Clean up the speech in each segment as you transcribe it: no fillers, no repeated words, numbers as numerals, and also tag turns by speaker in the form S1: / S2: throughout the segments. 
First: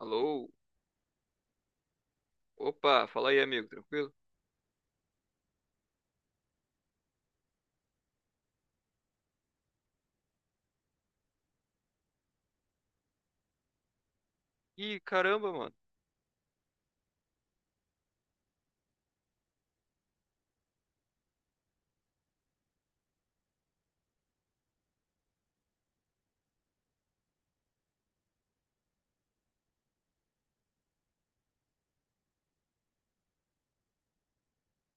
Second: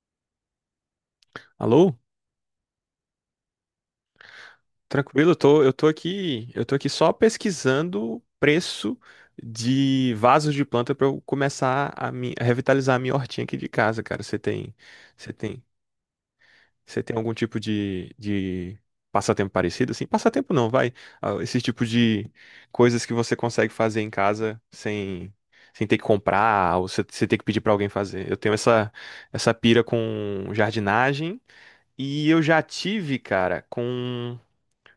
S1: Alô?
S2: Alô?
S1: Opa, fala aí, amigo, tranquilo?
S2: Tranquilo, eu tô aqui, eu tô aqui só pesquisando preço de vasos de planta pra eu começar a, a revitalizar a minha hortinha aqui de casa, cara.
S1: Ih,
S2: Você
S1: caramba,
S2: tem,
S1: mano.
S2: você tem algum tipo de passatempo parecido? Assim, passatempo não, vai. Ah, esse tipo de coisas que você consegue fazer em casa sem ter que comprar ou você ter que pedir pra alguém fazer. Eu tenho essa pira com jardinagem. E eu já tive, cara, com.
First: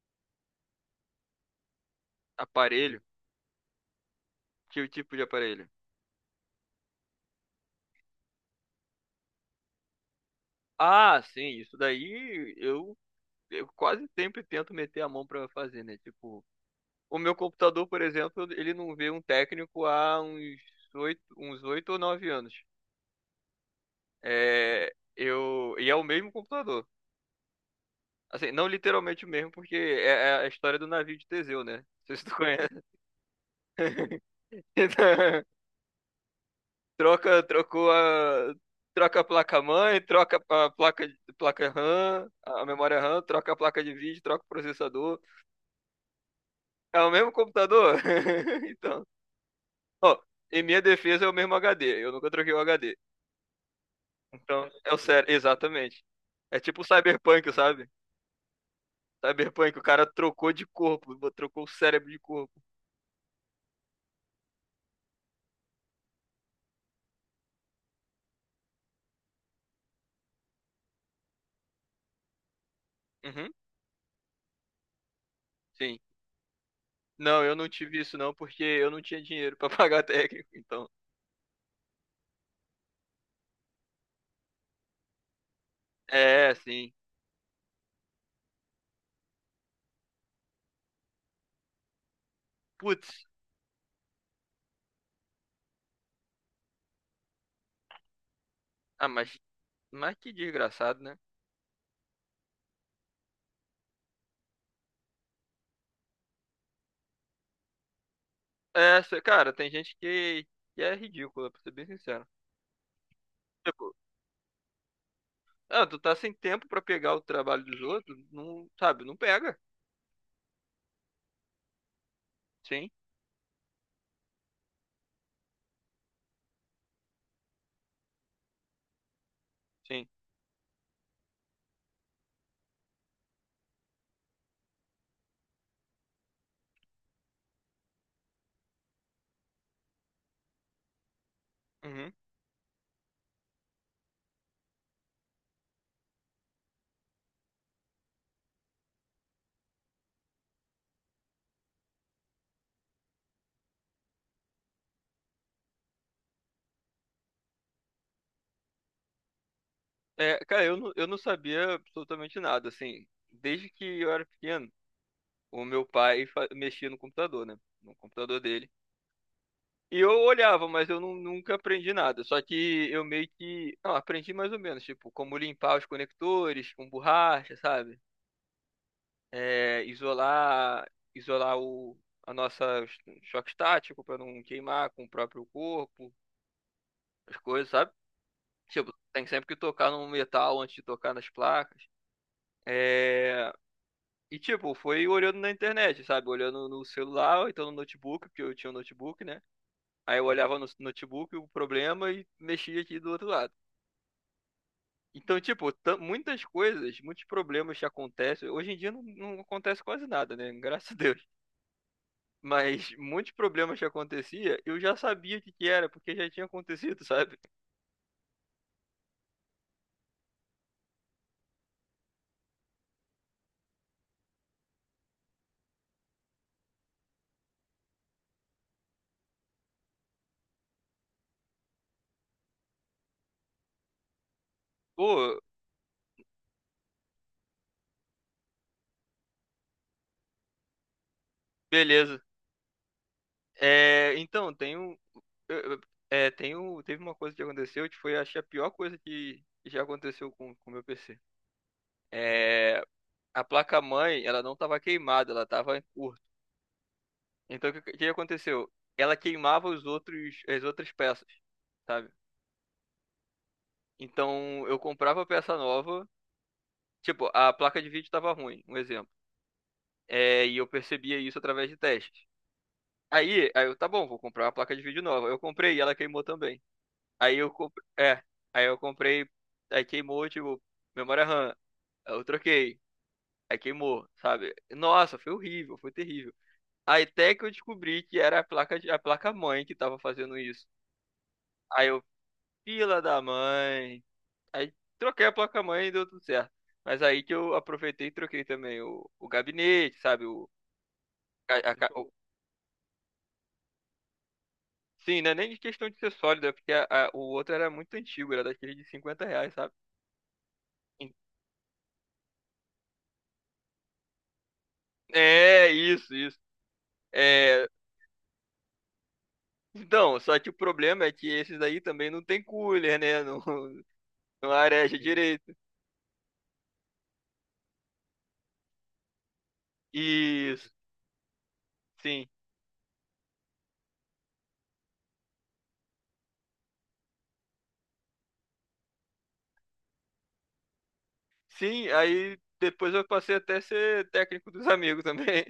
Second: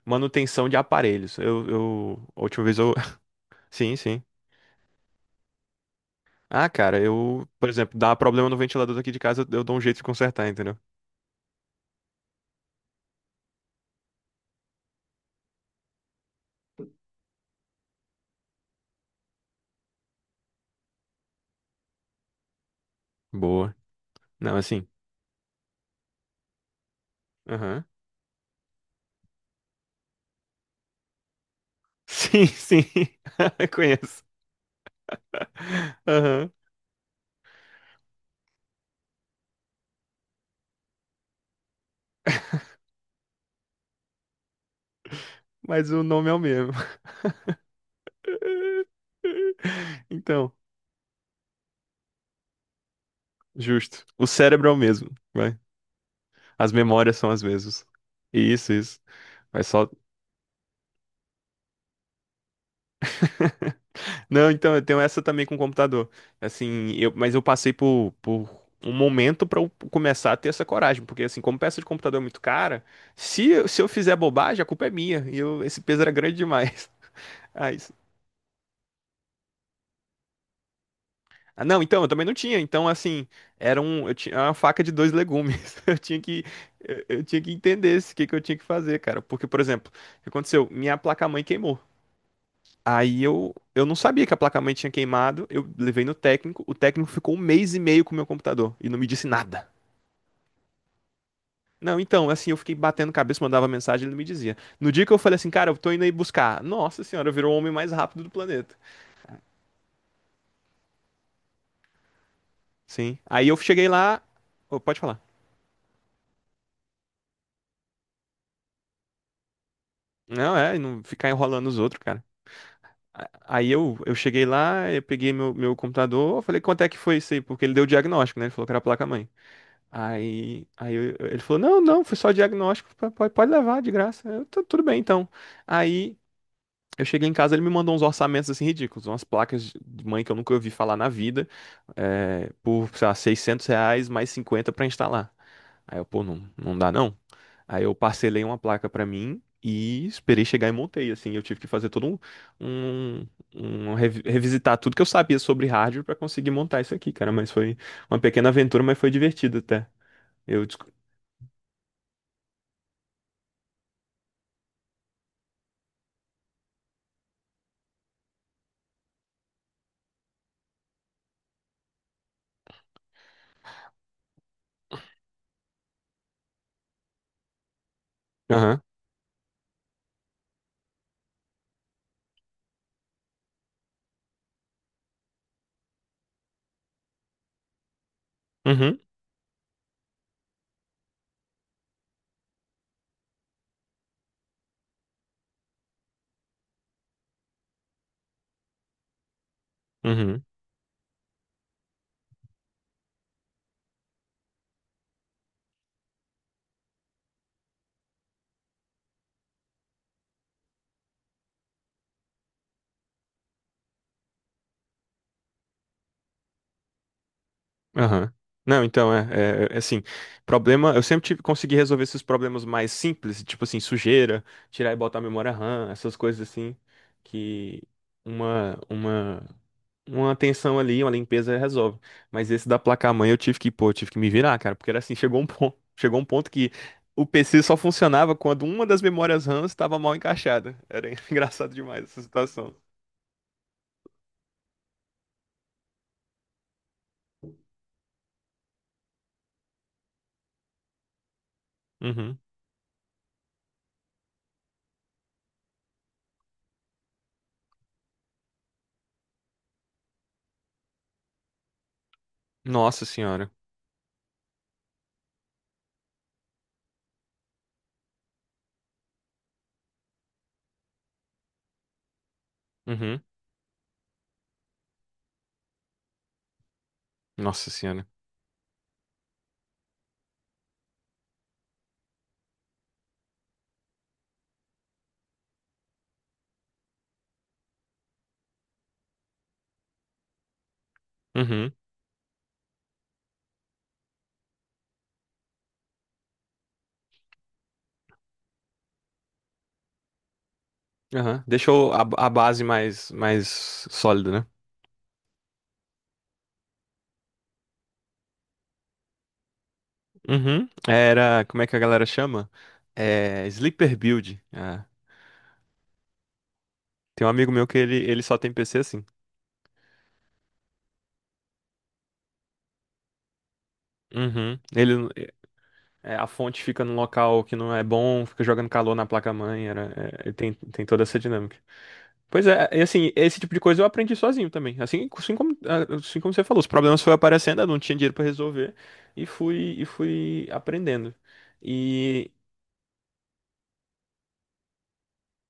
S2: Manutenção de aparelhos. A última vez eu.
S1: Aparelho?
S2: Sim, sim.
S1: Que tipo de aparelho?
S2: Ah, cara, eu, por exemplo, dá problema no ventilador daqui de casa, eu dou um jeito de consertar, entendeu?
S1: Ah, sim, isso daí eu quase sempre tento meter a mão pra fazer, né? Tipo, o meu computador, por exemplo, ele não vê um técnico há uns oito ou nove anos.
S2: Boa. Não, assim.
S1: É, eu, e é o mesmo computador.
S2: Aham.
S1: Assim, não literalmente o mesmo, porque é a história do navio de Teseu, né? Não sei se tu
S2: Sim,
S1: conhece.
S2: sim. Conheço. Aham.
S1: Troca, trocou a, troca a placa-mãe, troca a placa RAM, a memória RAM, troca a placa de vídeo, troca o processador.
S2: Mas o nome é o mesmo.
S1: É o mesmo computador? Então, ó,
S2: Então,
S1: em minha defesa é o mesmo HD, eu nunca troquei o HD.
S2: justo. O
S1: Então,
S2: cérebro é o
S1: é o
S2: mesmo,
S1: sério,
S2: vai.
S1: exatamente. É
S2: As
S1: tipo o
S2: memórias são as
S1: Cyberpunk,
S2: mesmas.
S1: sabe?
S2: Isso, isso. Mas
S1: Cyberpunk, o
S2: só.
S1: cara trocou de corpo, trocou o cérebro de corpo.
S2: Não, então eu tenho essa também com o computador. Assim, eu, mas eu passei por um momento pra eu começar a ter essa coragem, porque assim, como peça de computador é muito cara,
S1: Uhum,
S2: se eu fizer bobagem, a culpa é minha. E eu, esse
S1: sim.
S2: peso era grande demais.
S1: Não, eu não
S2: Ah, isso.
S1: tive isso não, porque eu não tinha dinheiro pra pagar técnico, então.
S2: Ah, não, então eu também não tinha. Então, assim, era um, eu tinha uma faca de dois legumes. Eu tinha que,
S1: É, sim.
S2: eu tinha que entender esse, o que que eu tinha que fazer, cara. Porque, por exemplo, o que aconteceu? Minha placa-mãe queimou. Aí
S1: Putz,
S2: eu, eu não sabia que a placa-mãe tinha queimado, eu levei no técnico, o técnico ficou um mês e meio com o meu computador e não
S1: ah,
S2: me disse nada.
S1: Mas que desgraçado, né?
S2: Não, então, assim, eu fiquei batendo cabeça, mandava mensagem, ele não me dizia. No dia que eu falei assim, cara, eu tô indo aí buscar. Nossa senhora, virou o homem mais rápido do planeta.
S1: É, cara, tem gente que é ridícula, pra ser bem sincero.
S2: Sim. Aí eu cheguei
S1: Tipo,
S2: lá. Ô, pode falar.
S1: ah, tu tá sem tempo pra pegar o trabalho dos outros, não, sabe, não pega.
S2: Não, é, não ficar enrolando os outros, cara.
S1: Sim,
S2: A- Aí eu cheguei lá, eu peguei meu computador, eu falei, quanto é que foi isso aí? Porque ele deu o diagnóstico, né? Ele falou que era a placa-mãe.
S1: sim.
S2: Aí ele falou: não, não, foi só diagnóstico, pode levar de graça. Eu, "Tá, tudo bem, então." Aí eu cheguei em casa, ele me mandou uns orçamentos assim ridículos, umas placas de mãe que eu nunca ouvi falar na vida,
S1: Uhum.
S2: é, por, sei lá, R$ 600 mais 50 pra instalar. Aí eu, pô, não, não dá não. Aí eu parcelei uma placa pra mim e esperei chegar e montei. Assim, eu tive que fazer todo um, um, um revisitar tudo que eu sabia sobre hardware pra conseguir montar isso aqui, cara. Mas foi uma pequena aventura, mas foi divertido até.
S1: É, cara,
S2: Eu
S1: eu não sabia absolutamente nada, assim. Desde que eu era pequeno, o meu pai mexia no computador, né? No computador dele. E eu olhava, mas eu nunca aprendi nada. Só que eu meio que. Não, aprendi mais ou menos, tipo, como limpar os conectores com borracha, sabe?
S2: aham,
S1: É, isolar a nossa choque estático para não queimar com o próprio corpo, as coisas, sabe? Tipo,
S2: uhum,
S1: tem sempre que tocar no metal antes de tocar nas placas. É, e tipo, foi olhando na internet, sabe? Olhando no celular, ou então no notebook, porque eu tinha um notebook, né? Aí eu
S2: uhum,
S1: olhava no notebook o problema e mexia aqui do outro lado. Então, tipo, muitas coisas, muitos problemas que acontecem. Hoje em dia não, não acontece quase nada, né? Graças a Deus. Mas muitos problemas que acontecia, eu já sabia o que que era, porque já tinha acontecido, sabe?
S2: aham. Não, então, é assim, problema, eu sempre tive, consegui resolver esses problemas mais simples, tipo assim, sujeira, tirar e botar a memória RAM, essas coisas assim, que uma, uma, uma atenção ali, uma limpeza resolve. Mas esse da placa-mãe eu tive que, pô, eu tive que me virar, cara, porque era assim,
S1: Pô,
S2: chegou um ponto que o PC só funcionava quando uma das memórias RAM estava mal encaixada. Era engraçado demais
S1: beleza.
S2: essa situação.
S1: É, então, tem um, eu- é, teve uma coisa que aconteceu que foi, acho, que a pior coisa que já aconteceu com o meu PC.
S2: Uhum.
S1: É, a placa-mãe, ela não estava queimada, ela estava em curto. Então, o que aconteceu? Ela queimava as outras peças, sabe?
S2: Nossa senhora.
S1: Então, eu comprava peça nova, tipo, a placa de vídeo estava ruim, um exemplo. É, e eu percebia isso através de testes.
S2: Uhum.
S1: Aí eu, tá bom, vou comprar uma placa de vídeo nova. Eu comprei e ela queimou também. Aí eu
S2: Nossa
S1: comprei,
S2: senhora.
S1: é, aí eu comprei, aí queimou, tipo, memória RAM. Aí eu troquei, aí queimou, sabe? Nossa, foi horrível, foi terrível. Aí até que eu descobri que era a placa mãe que tava fazendo isso.
S2: Uhum.
S1: Aí eu, fila da mãe. Aí troquei a placa mãe e deu tudo certo. Mas aí que eu aproveitei e troquei também o gabinete, sabe?
S2: Aham.
S1: A, a,
S2: Deixou a, base mais sólida, né?
S1: Sim, não é nem de questão de ser sólida porque o outro era muito antigo, era daquele de R$ 50, sabe?
S2: Uhum.
S1: En-
S2: Era, como é que a galera chama? É, Sleeper Build. É.
S1: É, isso, isso.
S2: Tem um amigo
S1: É,
S2: meu que ele só tem PC assim.
S1: então, só que o problema é que esses aí também não tem cooler, né? Não, não
S2: Uhum.
S1: areja
S2: Ele,
S1: direito.
S2: é, a fonte fica num local que não é bom, fica jogando calor na placa-mãe, era,
S1: Isso,
S2: tem toda essa dinâmica.
S1: sim.
S2: Pois é, e assim, esse tipo de coisa eu aprendi sozinho também. Assim, assim como, ah, assim como você falou, os problemas foram aparecendo, eu não tinha dinheiro pra resolver e fui, aprendendo.
S1: Sim,
S2: E
S1: aí depois eu passei até a ser técnico dos amigos também.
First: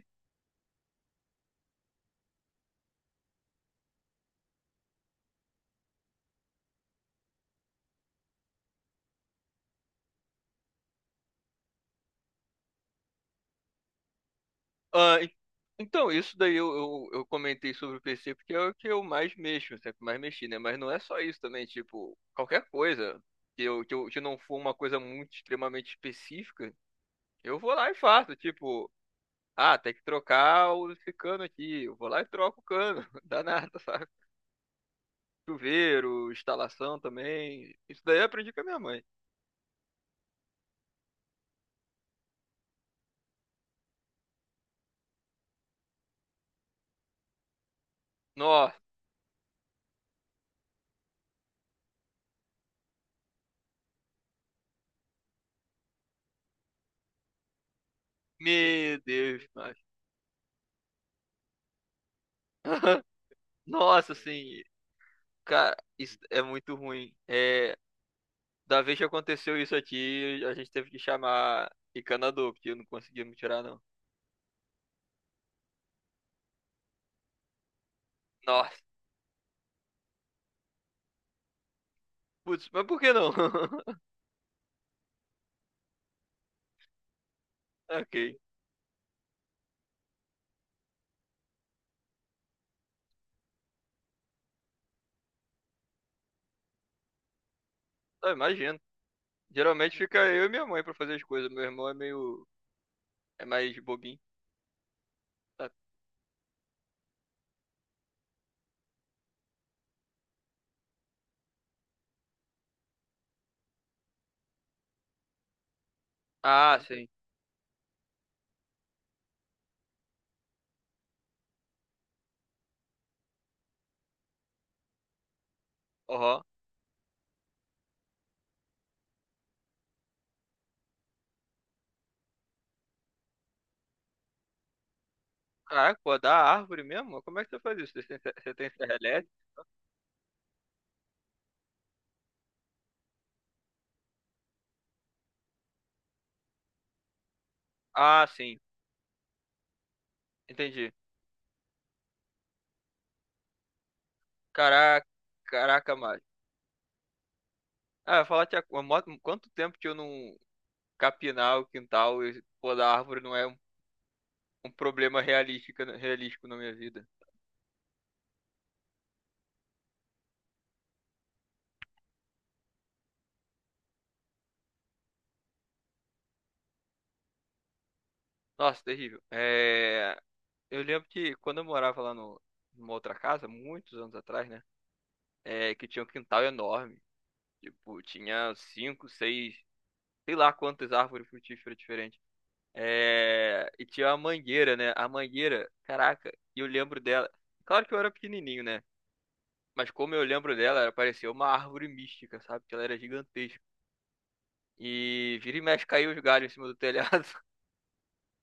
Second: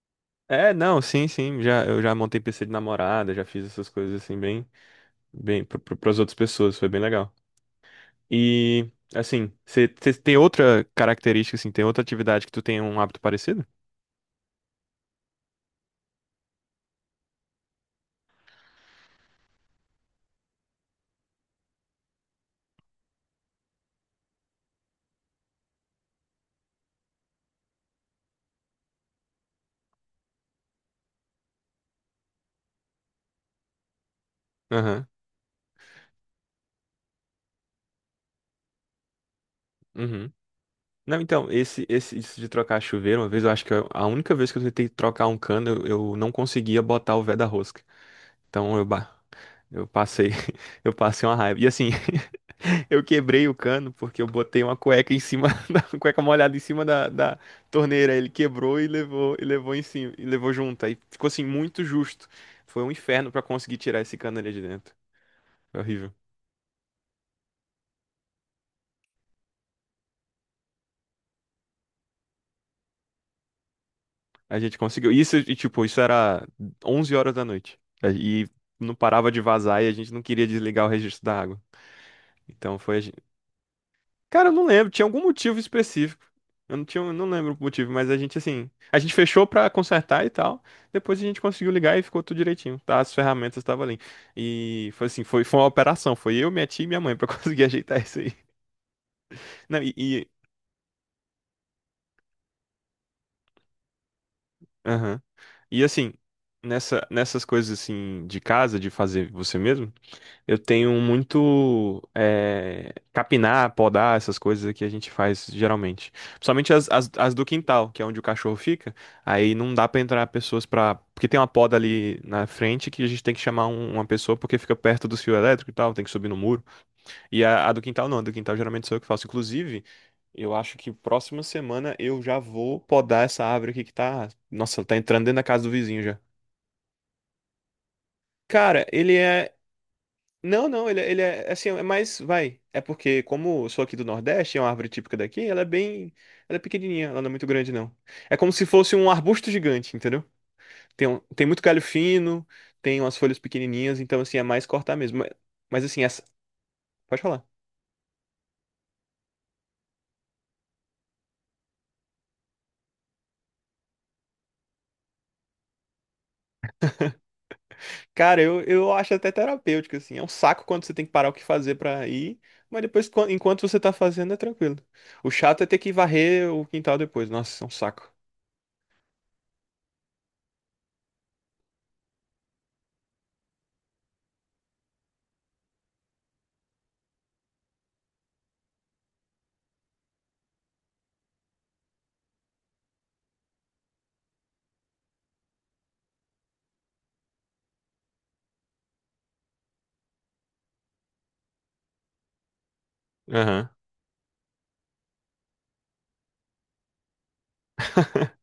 S2: é, não, sim, sim, já, eu já montei PC de namorada, já fiz essas coisas assim bem, bem para as outras pessoas, foi bem legal. E assim, você tem outra característica assim, tem outra atividade que tu tem um hábito parecido?
S1: Ah, então, isso daí eu comentei sobre o PC porque é o que eu mais mexo, sempre mais mexi, né? Mas não é só isso também, tipo, qualquer coisa que não for uma coisa muito extremamente específica, eu vou lá e faço, tipo, ah, tem que trocar esse cano aqui, eu vou lá e troco o cano, dá nada, sabe?
S2: Aham.
S1: Chuveiro, instalação também, isso daí eu aprendi com a minha mãe.
S2: Uhum. Não, então, esse isso de trocar chuveiro, uma vez eu acho que a única vez que eu tentei trocar um cano, eu não conseguia botar o vé da rosca.
S1: Nossa,
S2: Então eu eu passei, eu passei uma raiva. E assim, eu quebrei o cano porque eu botei uma cueca em cima da uma cueca molhada em cima da torneira. Ele quebrou
S1: meu
S2: e
S1: Deus,
S2: levou
S1: mas...
S2: em cima e levou junto. Aí ficou assim muito justo. Foi um inferno pra conseguir tirar
S1: Nossa,
S2: esse cano ali
S1: assim,
S2: de dentro.
S1: cara,
S2: Foi horrível.
S1: isso é muito ruim. É, da vez que aconteceu isso aqui, a gente teve que chamar encanador, porque não conseguimos tirar, não.
S2: A gente conseguiu. Isso e tipo, isso era 11 horas da noite. E
S1: Nossa,
S2: não parava de vazar e a gente não queria desligar o registro da água.
S1: putz,
S2: Então
S1: mas
S2: foi.
S1: por que não?
S2: Cara, eu não lembro, tinha algum motivo específico. Eu não tinha, eu não lembro o motivo, mas
S1: Ok,
S2: a gente assim, a gente fechou pra consertar e tal. Depois a gente conseguiu ligar e ficou tudo direitinho, tá? As ferramentas estavam ali. E foi assim, foi uma operação, foi eu, minha tia e minha mãe pra conseguir ajeitar isso
S1: ah,
S2: aí.
S1: imagino.
S2: Não,
S1: Geralmente fica eu e minha mãe pra fazer as coisas. Meu irmão é meio. É mais bobinho.
S2: aham.
S1: Sabe?
S2: E assim, nessas coisas assim de casa, de fazer você mesmo, eu tenho muito capinar, podar, essas coisas que a gente faz geralmente. Principalmente
S1: Ah, sim.
S2: as do quintal, que é onde o cachorro fica. Aí não dá pra entrar pessoas pra. Porque tem uma poda ali na frente que a gente tem que chamar uma pessoa porque fica perto do fio elétrico e tal, tem que subir no
S1: Aham.
S2: muro. E a do quintal não, a do quintal geralmente sou eu que faço. Inclusive, eu acho que próxima semana eu já vou podar essa árvore aqui que tá. Nossa, tá entrando dentro da casa do
S1: Caraca,
S2: vizinho já.
S1: podar a árvore mesmo? Como é que você faz isso? Você tem
S2: Cara,
S1: serra
S2: ele
S1: elétrica?
S2: é. Não, não, ele, ele é assim, é mais, vai. É porque, como eu sou aqui do Nordeste, é uma árvore típica daqui, ela é bem. Ela é pequenininha, ela não é muito grande, não.
S1: Ah,
S2: É como
S1: sim.
S2: se fosse um arbusto gigante, entendeu?
S1: Entendi.
S2: Tem, tem muito galho fino, tem umas folhas pequenininhas, então, assim, é mais cortar
S1: Caraca,
S2: mesmo. Mas,
S1: caraca,
S2: assim,
S1: Mário.
S2: essa. Pode falar.
S1: Ah, eu ia falar que há quanto tempo que eu não capinar o quintal e podar a árvore não é um problema realístico na minha vida.
S2: Cara, eu acho até terapêutico, assim. É um saco quando você tem que parar o que fazer pra ir, mas depois, enquanto você tá fazendo, é tranquilo. O chato é ter que varrer o quintal depois. Nossa, é um saco.
S1: Nossa, terrível. É, eu lembro que quando eu morava lá no, numa outra casa, muitos anos atrás, né? É, que tinha um quintal enorme. Tipo, tinha cinco, seis, sei lá quantas árvores frutíferas diferentes. É, e tinha uma mangueira, né? A mangueira, caraca, e eu lembro dela. Claro que eu era pequenininho, né? Mas como eu lembro dela, ela parecia uma árvore mística, sabe? Que ela era gigantesca. E vira e mexe caiu os galhos em cima do telhado.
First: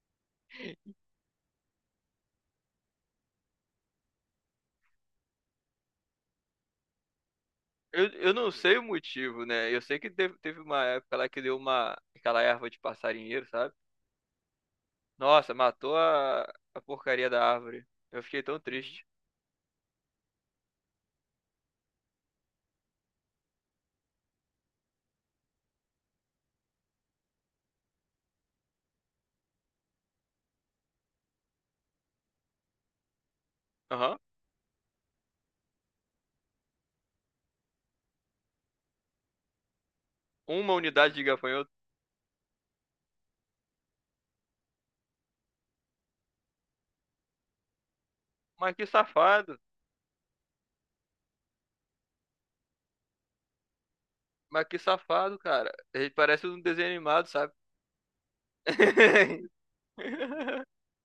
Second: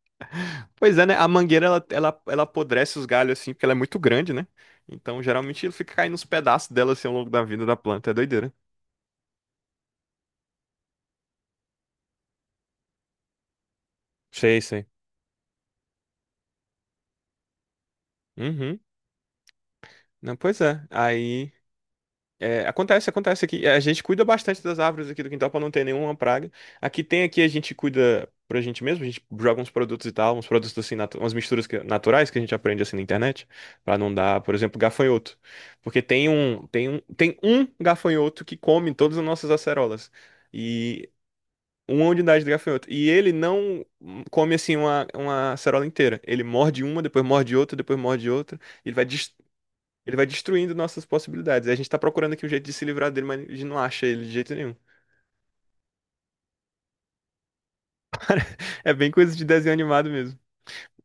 S2: Pois é, né? A mangueira ela apodrece os galhos assim, porque ela é muito grande, né? Então geralmente ele fica caindo os pedaços dela assim ao longo da vida da planta. É
S1: Eu não
S2: doideira.
S1: sei o motivo, né? Eu sei que teve uma época lá que deu aquela erva de passarinheiro, sabe?
S2: Sei, sei.
S1: Nossa, matou a porcaria da árvore. Eu fiquei tão
S2: Uhum.
S1: triste.
S2: Não, pois é. Aí. É, acontece aqui. É, a gente cuida bastante das árvores aqui do quintal para não ter nenhuma praga. Aqui tem aqui, a gente cuida pra gente mesmo, a gente joga uns produtos e tal, uns produtos assim, umas misturas naturais que a gente aprende assim na internet, para não
S1: Aham.
S2: dar, por exemplo, gafanhoto. Porque tem um gafanhoto que come todas as nossas acerolas.
S1: Uma
S2: E
S1: unidade de gafanhoto.
S2: uma unidade de gafanhoto. E ele não come assim uma acerola inteira. Ele morde uma, depois morde outra, depois morde outra.
S1: Mas que
S2: Ele vai
S1: safado.
S2: ele vai destruindo nossas possibilidades. E a gente tá procurando aqui um jeito de se livrar dele, mas a gente não acha ele de jeito
S1: Mas
S2: nenhum.
S1: que safado, cara. Ele parece um desenho animado, sabe?
S2: É bem coisa de desenho animado mesmo.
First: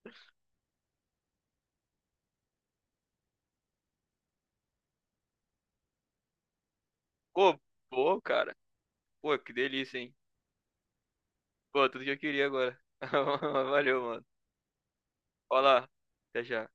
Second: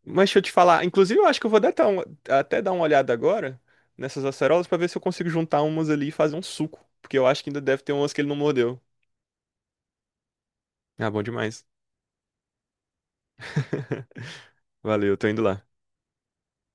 S2: Mas deixa eu te falar, inclusive eu acho que eu vou dar até, até dar uma olhada agora nessas acerolas pra ver se eu consigo juntar umas ali e fazer um suco. Porque eu acho que
S1: Pô,
S2: ainda deve ter umas que
S1: pô,
S2: ele não
S1: cara.
S2: mordeu.
S1: Pô, que delícia, hein?
S2: Ah, bom demais.
S1: Pô, tudo que eu queria agora. Valeu, mano.
S2: Valeu, tô indo lá.
S1: Olá. Até já.